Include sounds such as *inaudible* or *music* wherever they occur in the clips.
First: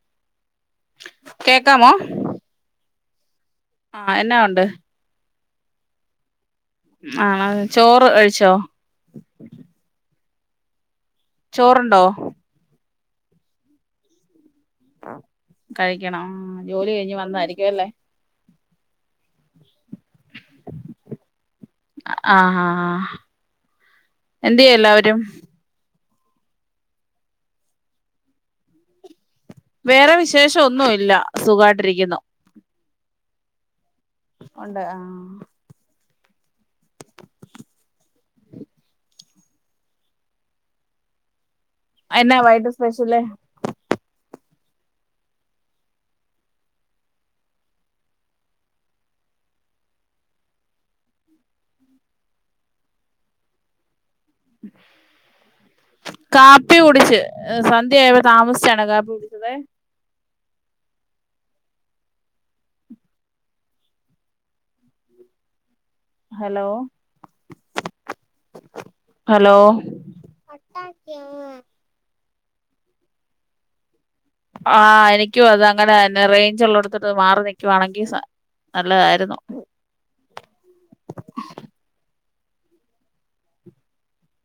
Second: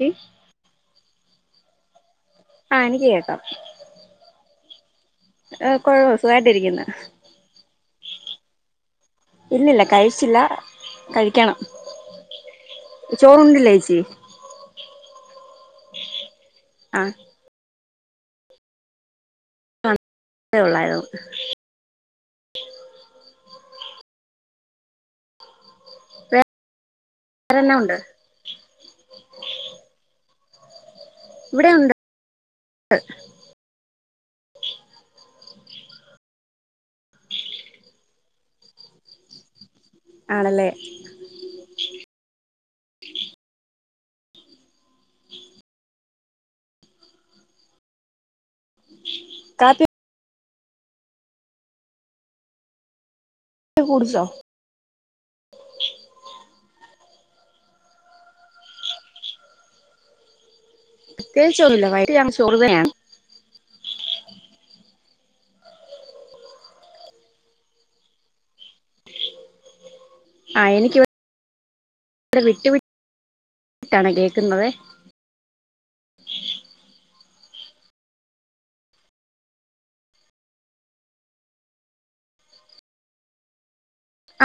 ക്ക് കേക്കാമോ ആ എനിക്ക് കേക്കാം ആഹ എന്നാ ഉണ്ട് കൊറോസോ ആണോ ചോറ് കഴിച്ചോ ഇല്ലല്ല കഴിച്ചില്ല ചോറണ്ടോ ചോറണ്ടില്ല ചേച്ചി കഴിക്കണം ആ ജോലി കഴിഞ്ഞ് വന്നായിരിക്കും അല്ലേ അേ ഉള്ളായിരുന്നു എന്്യാ എല്ലാവരും വരന്നാ ഉണ്ട് വേറെ വിശേഷം ഒന്നും ഇല്ല സുഖാട്ടിരിക്കുന്നു ആ ഉണ്ട് ആഹ ആണല്ലേ എന്നാ വൈട്ട് സ്പെഷ്യല്േ കാപ്പി കുൂറജോ *unintelligible* ഉ *inaudible* കാപ്പി കുടിച്ച് സന്ധ്യയ്കഴിഞ്ഞ താമസിച്ചാണ് കാപ്പി കുടിച്ചതെ തേച്ചോന്നില്ല വയട്ട ഞാൻ ചെറുതയാണ് ഹലോ ഹലോ കട്ടക്ക്യോമ്മ അവിടെ വിട്ടു വി ആഹ് എനിക്കും അത് അങ്ങനെ ഞ്ഞെ റേഞ്ച് ഉള്ളാടുത്തിട്ട് മാറി നി ക്ക് വാണെങ്കിൽ സ നല്ലതായിരുന്നു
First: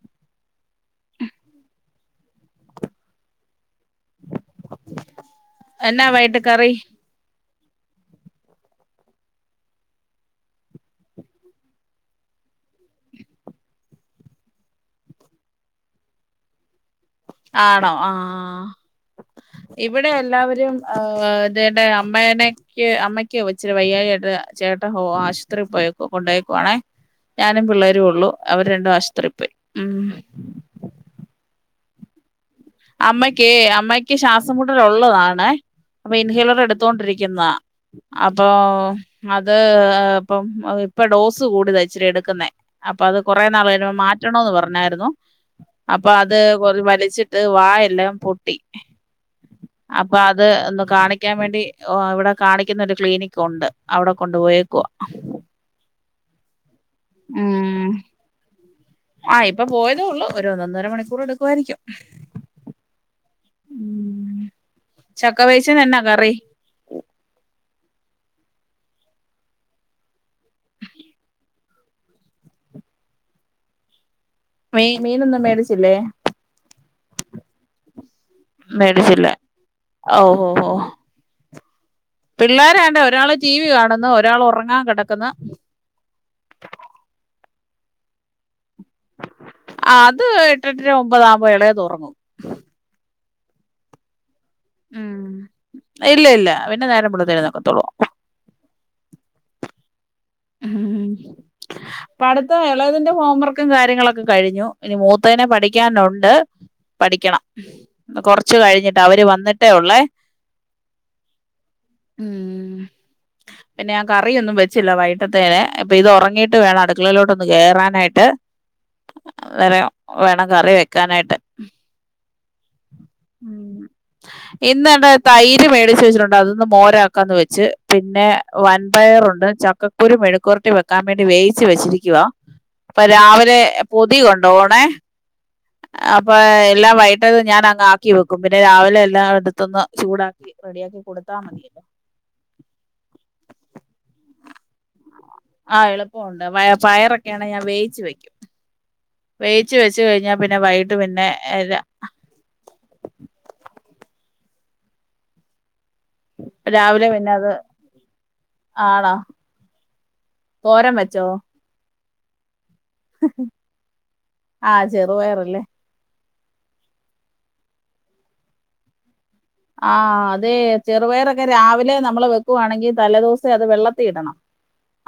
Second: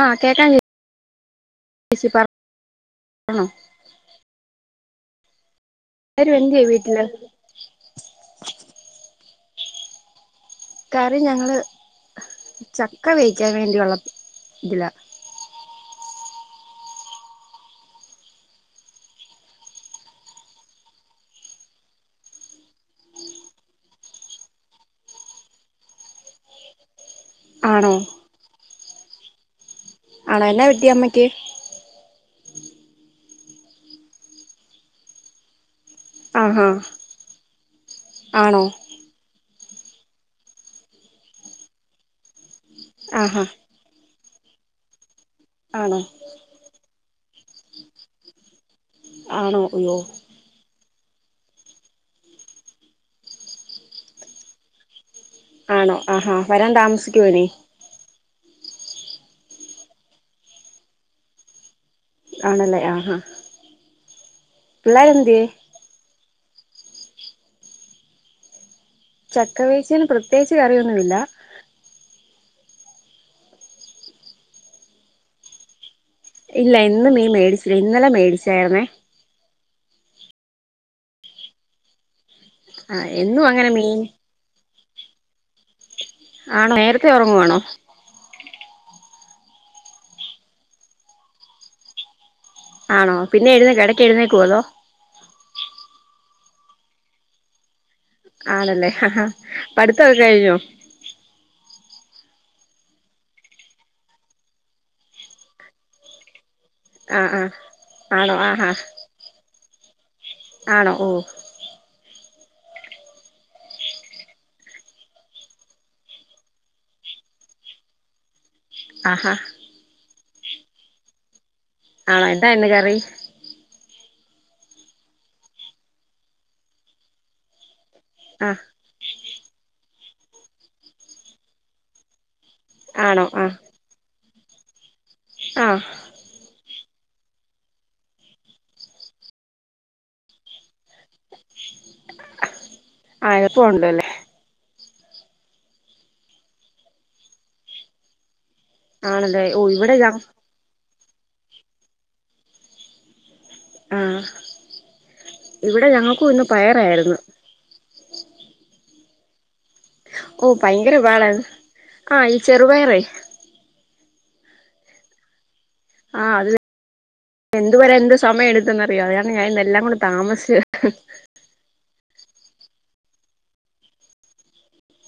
ആഹ കേക്കാ ബസി പറോ *unintelligible* എന്നാ വരും വൈകിട്ട് എന്ന്ത്യാ കറി വീട്ടില് *unintelligible* കാര്യം ഞങ്ങള് ചക്ക വേവിക്കാൻ വേണ്ടിയുള്ള ഇതിലാ ആണോ ആഹ ഇവിടെ എല്ലാവരും ഇതന്റെ അമ്മേനക്ക് അമ്മയ്ക്ക ഒച്ചിരി വയ്യായിക ത ചേട്ട ഹോ ആശുപത്രിയിൽ പോയേക്കുവ കൊണ്ടയേക്കുവാണേ ഞാനും ആണോ പിള്ളേരു ഉള്ളു അവര് രണ്ടും ആശുപത്രി പോയി ഉം ആണോ എന്നാ വറ്റിയമ്മക്ക് അമ്മയ്ക്ക് അമ്മയ്ക്ക് ശ്വാസംമുട്ടലൊള്ളതാണ് അപ്പൊ ഇൻഹേലർ ആഹാ എടുത്തൊണ്ടിരിക്കുന്ന അപ്പൊ ആണോ അ അത് ഇപ്പം ഇപ്പൊ ഡോസ് കൂടതലാ ഇച്ചിരി എടുക്കുന്നേ അപ്പൊ അത് ആഹാ കുറേ നാൾ വരുമ്പോ മാറ്റണോന്ന് പറഞ്ഞായിരുന്നു ആണോ അപ്പൊ അത് കൊറവലിച്ചി ത് വാ എല്ലാം പൊട്ടി ആണോ അയ്യോ അപ്പൊ അത് ഒന്ന് കാണിക്കാൻ വേണ്ടി ഓ അവിടെ കാണിക്കുന്ന ഒരു ക്ലീനിക്കുണ്ട് അവിടെ കൊണ്ടു പോയേക്കുവാ ആണോ ആഹാ വരാൻ താമസിക്കുവോ ഇനി ആഹ് ഇപ്പൊ പോയതേ ഉള്ളൂ ഒരു ഒന്ന ഒന്നര മണിക്കൂർ എടുക്കുായിരിക്കും അണല്ലേ ആഹ ചക്ക വേവിച്ചേനെഞ്ഞാ കറി ചക്കവേച്ചിയന് പ്രത്യേകിച്ച് കറിയൊന്നുവില്ല മീ മീനൊന്നും മേടിച്ചില്ലേ ഇല്ല ഇന്നും മീ മേടിച്ചില്ല ഇന്നലെ മേടിച്ച മേടിച്ചില്ലേ ഓ ഓ ഓ ആ പിള്ളോരണ്ട ഒരാള് എന്നും ടിവി അങ്ങനെ മീൻ കാണുന്നു ഒരാൾ ഉറങ്ങാൻ കെടക്കുന്നു ആണോ നേരത്തെ ഉറങ്ങുവാണോ ആ അത് എട്ട എട്ടര ഒമ്പതാുമ്പോ ഇളയ തുറങ്ങും ആണോ പിന്നെ എഴുന്നേക്കൊ എടക്ക് എഴുന്നേക്കൊ അതോ ഉം ഇല്ല ഇല്ല പിന്നെ നേരം മെളുതെഴുന്നേക്കത്തൊള്ളൂ ആണല്ലേ ഹ ഹ പഠിത്തവൊക്ക കഴിഞ്ഞോ പഠത്ത എളതിന്റെ ഹോം വർക്കും കാര്യങ്ങളൊക്കെ കഴിഞ്ഞു ഇനി മൂത്തേനെ പഠിക്കാനുണ്ട് ആ പഠിക്കണം ആ ആണോ കൊറച്ച് ആഹാ കഴിഞ്ഞിട്ട് അവര് വന്നിട്ടേ ഉള്ളേ ആണോ ഓ ഉം പിന്നെ ഞാൻ കറിയൊന്നും വെച്ചില്ല വൈ അപ്പൊ ഇത് ഉറങ്ങിയിട്ട് വേണം അടുക്കളയിലോട്ടൊന്ന് കേറാനായിട്ട് ആഹാ അന്നേരം വേണം കറി വെക്കാനായിട്ട് ആണ എന്താ ഇന്ന് കറി ഇന്ന എന്ത തൈര് മേടിച്ച് വെച്ചിട്ടുണ്ട് അതൊന്ന് മോരാക്കാന്ന് വെച്ച് പിന്നെ ആ വൻപയറുണ്ട് ചക്കക്കുരു മെഴുക്കുരട്ടി വെക്കാൻ വേണ്ടി വേയിച്ച് വെച്ചിരിക്കുവ അപ്പൊ ആണോ ആ രാവിലെ പൊതി കൊണ്ടോണേ ആ അപ്പൊ എല്ലാം വൈകിത് ഞാൻ അങ് ആക്കി വെക്കും പിന്നെ രാവിലെ എല്ലാം അടുത്തൊന്ന് ചൂടാക്കി റെഡിയാക്കി കൊടുത്താ മതിയല്ലോ *unintelligible* ആഹ എപ്പോ ഉണ്ടോ അല്ലേ ആഹ എളുപ്പമുണ്ട് പയറൊക്കെയ ആണങ്കിൽ ഞാൻ വേയിച്ച് വെക്കും ആണല്ലേ ഓ വേയിച്ച് ഇവിടെ വെച്ച ഞ കഴിഞ്ഞാ പിന്നെ വൈകട്ട് പിന്നെ രാ- ആഹ ഇവിടെ എടെ ഞങ്ങക്കും ഇന്ന് രാവിലെ പയറായിരുന്നു പിന്നെ അത് ആണോ ഓ തോരൻ വെച്ചോ ഭയങ്കരപാടാണ് ആഹ ഈ ചെറുപയറേ ആഹ് ചെറുപയറല്ലേ ആഹ അത് എന്ത് വരെ എന്ത് സമയം എടുതന്ന്റിയാതെ ആഹ അതെ ചെറുപയർക്കെ രാവിലെ നമ്മള് വെക്ക്- വെക്കുവാണെങ്കിൽ തലേദിവസേ അത് വെള്ളത്തിൽ ഇടണം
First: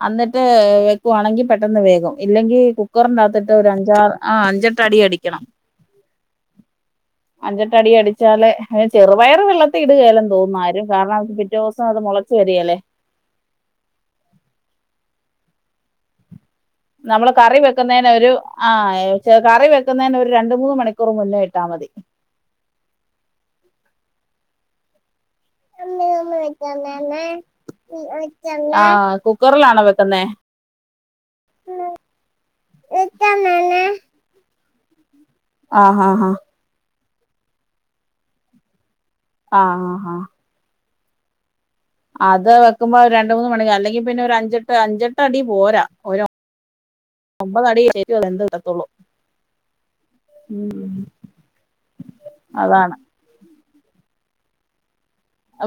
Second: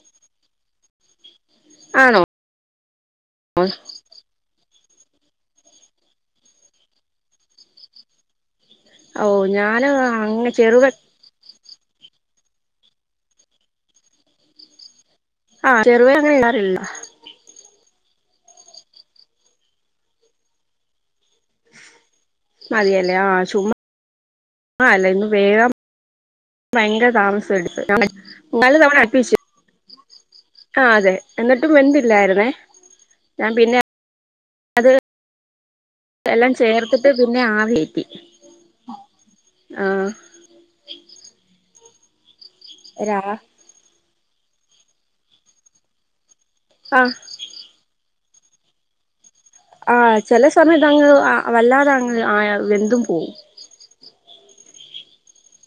അന്നിട്ടു വെക്കുവാണെങ്കിൽ പെട്ടെന്ന് വേകും ആണോ ഇല്ലെങ്കിൽ കുക്കറിനകത്തിട്ട് അഞ്ചാറു അഞ്ചേട്ടു അടി അടിക്കണം അഞ്ചട്ടടി അടിച്ചാലെ ഓ പയറു വെള്ളത്തി ഞാന് ഇടുകയാലും അങ്ങ് തോന്നുന്ന ആരും ചെറുപ കാരണം അവ *inaudible* ദിവസം അത് മുളച്ച വരികേലെ ആഹ ചെറുപയർ *inaudible* നമ്മള് കറി വെ- വെക്കുന്നതിന ഒരു ആ കറി വെക്കുന്നന് ഒരു രണ്ട മൂന്ന് മണിക്കൂർ മുന്നേ ഇട്ടാ മതി മതിയല്ലേ ആഹ ചുമ്മാ ആല്ല ഇന്ന് വേഗം ഭയങ്കര താമസം എടുത്തു നല്ല തവണ ആഹ് അടുപ്പിൽ വെച്ച് കുക്കറിലാണോ വെക്കുന്നേ ആ അതെ എന്നിട്ടും വെന്തില്ലായിരുന്നേ ഞാൻ പിന്നെ അത് ആഹ് ആഹ് എല്ലം ചേര്ത്തിട്ട് പിന്നെ ആവി കേറ്റി ആഹ ആ ആഹ് ആഹ് അത് വെക്കുമ്പോ ഒരു രാ രണ്ട മൂന്ന് മണി അല്ലെങ്കി പിന്നെ ഒരു അഞ്ചെട്ട് അഞ്ചെട്ട് അടി പോരാ ഓരോ ആ ഒമ്പതടിയേ ശരിും അത എന്ത് തത്തുള്ളൂ *unintelligible* ആ ചില സമയത്ത്ങ്ങ വല്ലാതെ അങ് ആ അതാണ് വെന്തും പോവും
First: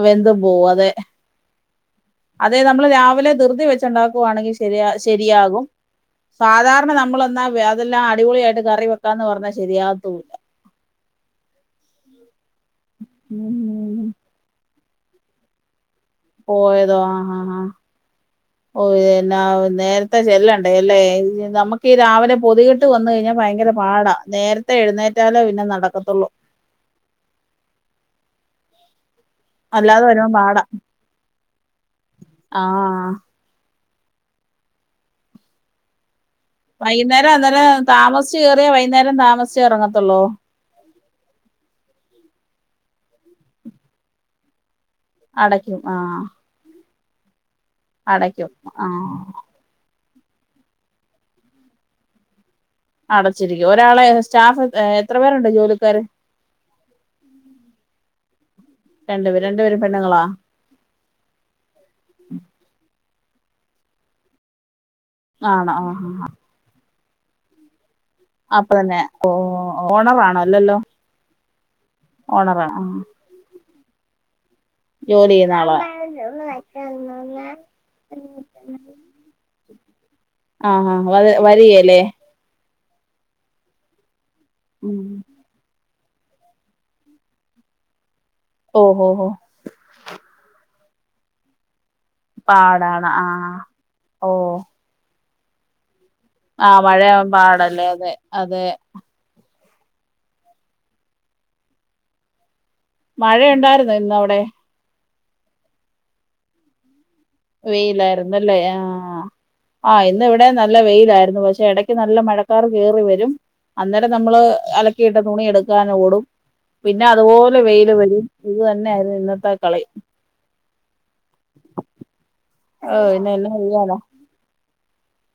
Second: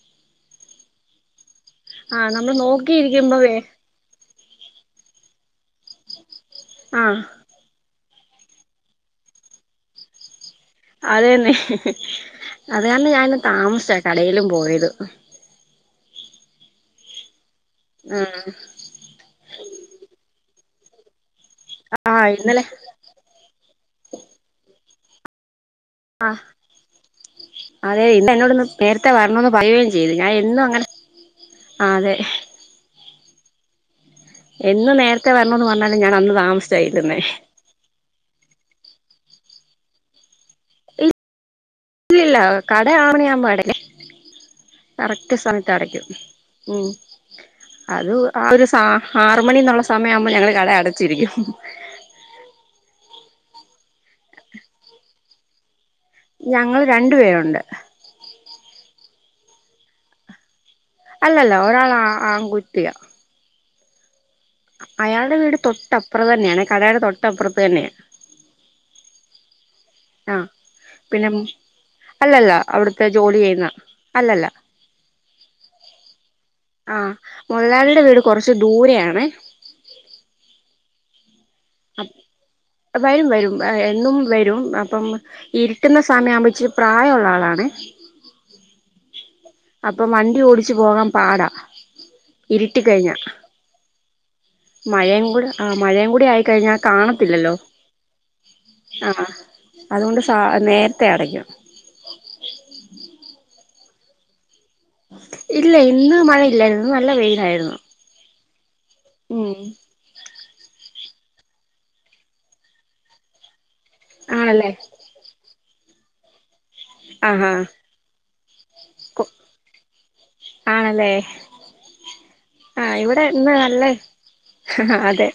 വെന്തും പോവും ആ നമ്മള് അതെ നമ്മൾ രാവിലെ നോക്കിയിരിക്കുമ്പോ വേ ധൃതി വെച്ചണ്ടാക്കുവാണെങ്കിൽ ശരി ശരിയാകും സാധാരണ ആ നമ്മൾ എന്നാൽ അതെല്ലാം അടിപൊളിയായിട്ട് കറി വെക്കാന്ന് പറഞ്ഞാ ശരിയാകത്തുമില്ല അത തന്നെ അത് തന്നെ ഞാന താമസ ഉം. കടയിലും പോയത് ആ *inaudible* പോയതോ ആ ആ ആ ആ ഓ എന്നാ നേരത്തെ ചെല്ലണ്ട അല്ലേ നമുക്ക് ഈ ആ രാവിലെ ഇന്നലെ പൊതുകിട്ട് വന്ന കഴിഞ്ഞാൽ ഭയങ്കര പാടാ നേരത്തെ എഴുന്നേറ്റാലോ പിന്നെ നടക്ക ആ് അതെ ഇന്ന് എന്നോടൊന്ന് നേരുത്തേ ഇ വരണന്ന് പറയുകയും അല്ലാതെ ചെയ്തു വരുമ്പോ ഞാൻ എന്നും പാടാ അങ്ങനെ ആ അതെ ആ ആ എന്ന് നേരത്തെ വരണന്ന് പറഞ്ഞാലും ഞാൻ അന്ന് തമാ - വൈകുന്നേരം അന്നേരം താമസിച്ചുകേറിയ വൈകുന്നേരം താമസിച്ചെ ഇറങ്ങത്തൊള്ളോ ഇല്ലില്ല കട ആറുണിയാവുമ്പോ അടക്കും കറക്റ്റ് സമയത്ത് അടയ്ക്കും ഉം അത് ആ അടയ്ക്കും ഒരു സ ആഹ് ആറ് മണിന്നൊള്ള സമയാവുമ്പോ ഞങ്ങള് കട അടച്ചിരിക്കും അടച്ചിരിക്കും ഒരാളെ സ്റ്റാഫ് എത്ര പേരുണ്ട് ജോലിക്കാര് ഞങ്ങള് രണ്ടുപേരുണ്ട് രണ്ടുപേര് രണ്ടുപേര് പെണ്ണുങ്ങളാ അല്ലല്ല ഒരാൾ ആ ആൺകുട്ടിയാ അയാളുടെ വീട് ആണോ ആഹ് ആഹ് തൊട്ടപ്പുറതന്നെയാണ് കടയുടെ തൊട്ടപ്പുറത്തുതന്നെയാ അപ്പൊ തന്നെ ആ ഓണറാണോ അല്ലല്ലോ പിന്നെ അല്ലല്ല ഓണറാണ് ആഹ് അവിടുത്തെ ജോലി ചെയ്യുന്ന അല്ലല്ല ജോലി നാളെ ആ മൊതലാളിടെ വീട് കുറച്ചു ദൂരെയാണെ ആ വത് വരികേല്ലേ വരും വരും എന്നും വരും ഉം അപ്പം ഇരി കിട്ടുന്ന സമയമാവുമ്പോ ഇച്ചിരി പ്രായമുള്ള ആളാണ് ഓ ഓ ഹോ അപ്പൊ വണ്ടി ഓടിച്ചു പോകാൻ പാടാ ഇരുട്ടി പാടാണ് കഴിഞ്ഞ ആ മഴയും കൂടെ ആ മഴയും കൂടെ ടെ ആയിക്കഴിഞ്ഞാ ആഹ് മഴയാവാൻ കാണത്തില്ലല്ലോ പാടല്ലേ അതെ അതെ ആ അതുകൊണ്ട് സാ നേരത്തെ അടയ്ക്കും മഴയുണ്ടായിരുന്നോ ഇന്ന് അവിടെ ഇല്ല ഇന്ന് മഴ ഇല്ലാരുന്നു ഇന്ന് ന വെയിലായിരുന്നല്ലേ ആ ഉം ആ ഇന്ന് ഇവിടെ ഇവിടെ നല്ല വെയിലായിരുന്നു പക്ഷെ ഇടയ്ക്ക് നല്ല മഴക്കാറ് കേറി വരും അന്നേരം നമ്മള് ആണല്ലേ അലക്കിയിട്ട തുണി എടുക്കാനോടും പിന്നെ ആഹാ അതുപോലെ വെയില് വരും ഇതുതന്നെയായിരുന്നു ഇന്നത്തെ കളി ആണല്ലേ ആ ഓ ഇവിടെ പിന്നെ എന്നാ ഇന്ന് നല്ല ചെയ്യാനാ ആ അതെ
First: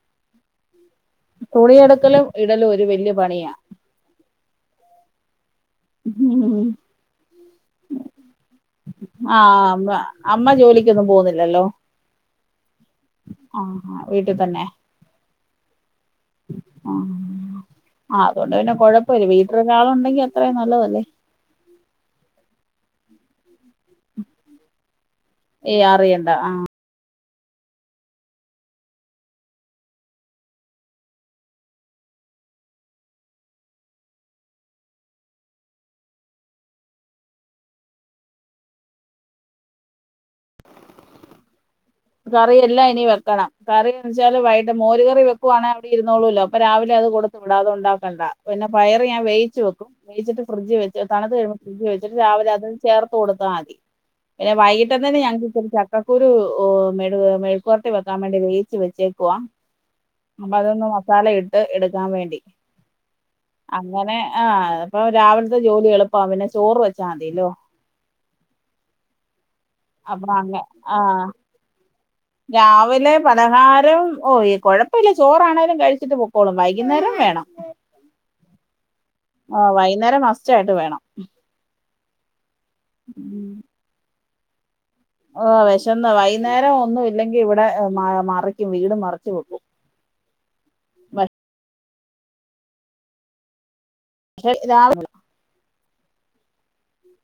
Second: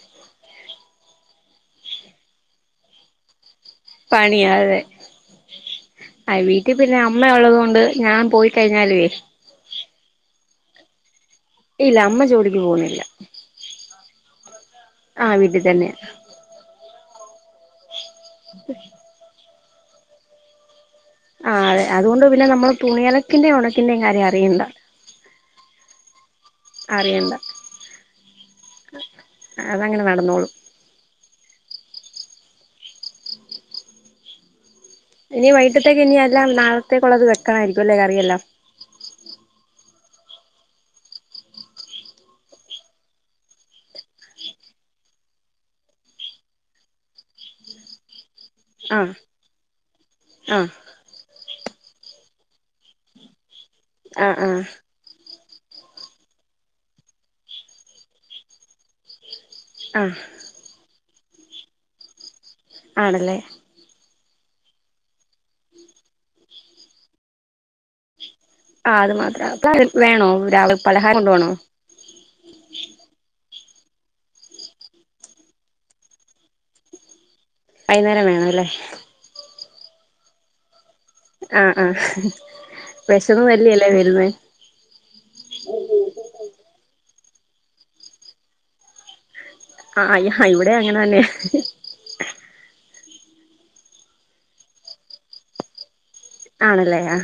തുണിയെടുക്കലും ഇടലും ഒരു വല്യ പണിയാ പണിയാ അതെ അയ് വീട്ടിൽ പിന്നെ അമ്മയുള്ളത് കൊണ്ട് ഞാൻ പോയി കഴിഞ്ഞാലുവേ ആ അമ്മ അമ്മ ജോലിക്കൊന്നും പോന്നി ഇല്ല അമ്മ ജോലിക്ക് പോന്നില്ല ആ ആ വീട്ടിൽ തന്നെ ആ വീട്ടിൽ തന്നെ ആ ആ അതുകൊണ്ട് പിന്നെ കൊഴപ്പല്ല വീട്ടിൽ ഒരാള് ഉണ്ടെങ്കി അത്രയും നല്ലതല്ലേ ആ അതെ അതുകൊണ്ട് പിന്നെ നമ്മള് തുണിയലക്കിന്റെയും ഉണക്കിന്റെയും കാര്യം അറിയണ്ട ഏയ് അറിയണ്ട ആ അറിയണ്ട അതങ്ങനെ നടന്നോളും ഇനി വൈകിട്ടത്തേക്ക് ഇനി എല്ലാം നാളത്തേക്കുള്ളത് വെക്കണായിരിക്കും അല്ലേ കറിയെല്ലാം കറി എല്ലാം ഇനി വെക്കണം കറി വെച്ചാല് വൈട്ട് മോര് കറി വെക്കുവാണെ അവിടെ ഇരുന്നോളൂവല്ലോ അപ്പൊ രാവിലെ കൊടുത്തുവിടാംഅതുണ്ടാക്കണ്ട പിന്നെ ആ പയറ് ഞാൻ വേവിച്ച് വെക്കും വേവിച്ചിട്ട് ആ ഫ്രിഡ്ജ് വെച്ച് തണുത്തു കഴിയുമ്പം ഫ്രിഡ്ജി വെച്ചിട്ട് രാവിലെ അതുചേർത്ത് കൊടുത്താമതി ആ ആ പിന്നെ വൈകിട്ടത്തേന് ഞങ്ങക്ക് ചക്കക്കൂരു ഉ മെഴു മെഴുക്കുവരട്ടി വെക്കാൻ വേണ്ടി വേവിച്ച് വെച്ചേക്കുവാ ആ അപ്പൊ അതൊന്ന് മസാല ഇട്ട് എടുക്കാൻവേണ്ടി ആണല്ലേ അങ്ങനെ ആ അപ്പൊ രാവിലത്തെജോലി എളുപ്പാ പിന്നെ ചോറുവെച്ചാ മതില്ലോ ആ അത് മാത്ര പ്പ വേണോ രാവിലെ ആ പലഹാരം കൊണ്ടുപോണോ രാവിലെ പലഹാരം ഓ കുഴപ്പമില്ല ചോറാണേലും കഴിച്ചിട്ട് പൊക്കോളും വൈകുന്നേരം വേണം വൈകുന്നേരം വേണം അല്ലേ ആ വൈകുന്നേരം മസ്റ്റായിട്ട് വേണം ആ ആ വെശന്ന് വലഞല്ലേ വരുന്നെ ചെന്നാ വൈകുന്നേരം ഒന്നും ഇില്ലെങ്കിൽ ഇവിടെ മ മറിക്കും വീട് മറിച്ച് വെക്കും ആ അ ഇവിടെ അങ്ങനെ തന്നെ പക്ഷെ രാവിലെ ആണല്ലേ ആ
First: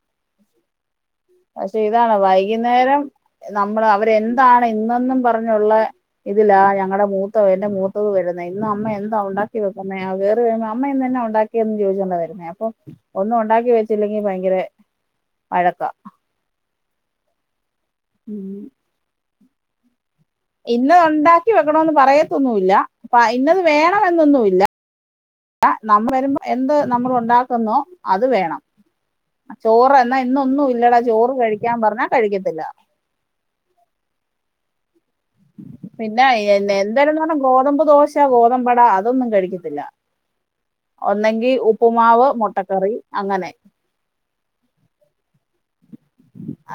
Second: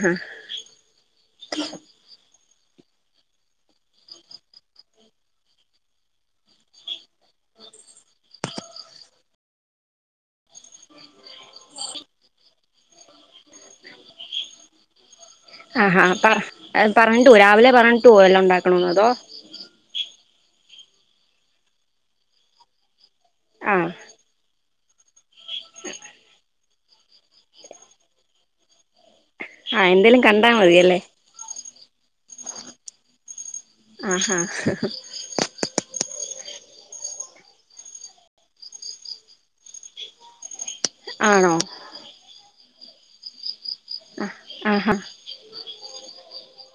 പക്ഷെ ഇതാണ് വൈകുന്നേരം നമ്മള് അവരെന്താണ് ഇന്നൊന്നും പറഞ്ഞുള്ള ഇതിലാ ഞങ്ങളുടെ മൂത്ത എന്റെ മൂത്തത് വരുന്നത് ഇന്ന് അമ്മ എന്താ ഉണ്ടാക്കി വെക്കുന്നെ കേറി വരുമ്പം അമ്മന്ന് എന്നാ ഉണ്ടാക്കിയന്ന് ചോദിച്ചൊണ്ട വരുന്നേ അപ്പൊ ഒന്ന് ഒന്നും ഉണ്ടാക്കി വെച്ചില്ലെങ്കിൽ ഭയങ്കര വഴക്ക ആ ഹാ പറഞ്ഞിട്ട് പോ രാവിലെ പറഞ്ഞിട്ട് പോ വല്ലോം ഉണ്ടാക്കണന്ന് അതോ ഇന്നത് ഉണ്ടാക്കി വെക്കണൊന്ന് പറയത്തൊന്നുമില്ല ഇന്നത് ആ വേണെന്നൊന്നുല്ല നമ്മ വരുമ്പോ എന്ത് നമ്മളുണ്ടാക്കുന്നോ അത് വേണം ആ ചോറ് എന്നാ എന്തേലും കണ്ടാ ഇന്നൊന്നും ഇല്ലടാ മതിയല്ലേ ചോറ് കഴിക്കാൻ പറഞ്ഞാ കഴിക്കത്തില്ല ആഹഹാ പിന്നെ എന്തലും പറഞ്ഞാ ഗോതമ്പ് ദോശ ഗോതമ്പട അതൊന്നും കഴിക്കത്തില്ല. ഒന്നെങ്കി ആണോ ഉപ്പുമാവ് മുട്ടക്കറി അങ്ങനെ ആഹാ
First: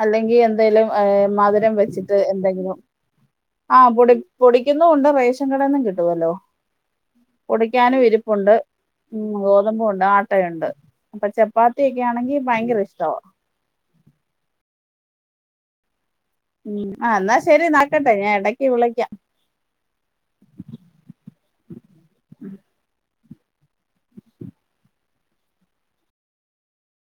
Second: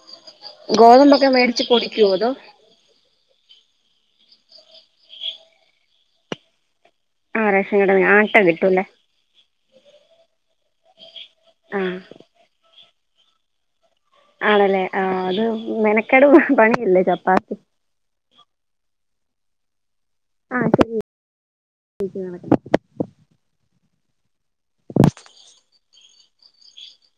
അല്ലെങ്കി എന്തേലും മേടിച്ച് മധുരം പൊടിക്കുവോ വെച്ചിട്ട് അതോ എന്തെങ്കിലും ആഹ് പൊടി പൊടിക്കുന്നു ഉണ്ട് റേഷൻ കടൊന്നും കിട്ടുവല്ലോ ആ റേഷൻ പൊടിക്കാനും കടേന്ന് ആട്ട ഇരിപ്പുണ്ട് കിട്ടൂല്ലേ ഗോതമ്പുണ്ട് ആട്ടയുണ്ട് അപ്പൊ ആ ചപ്പാത്തിയെക്കെ ആണെങ്കി ഭയങ്കര ഇഷ്ടവാ ആണല്ലേ ആ അത് മന ഉം ആ എന്നാ ശരി നടക്കട്ടെ ഞാൻ എടക്ക് വിളിക്കാം ആ ശരി *unintelligible*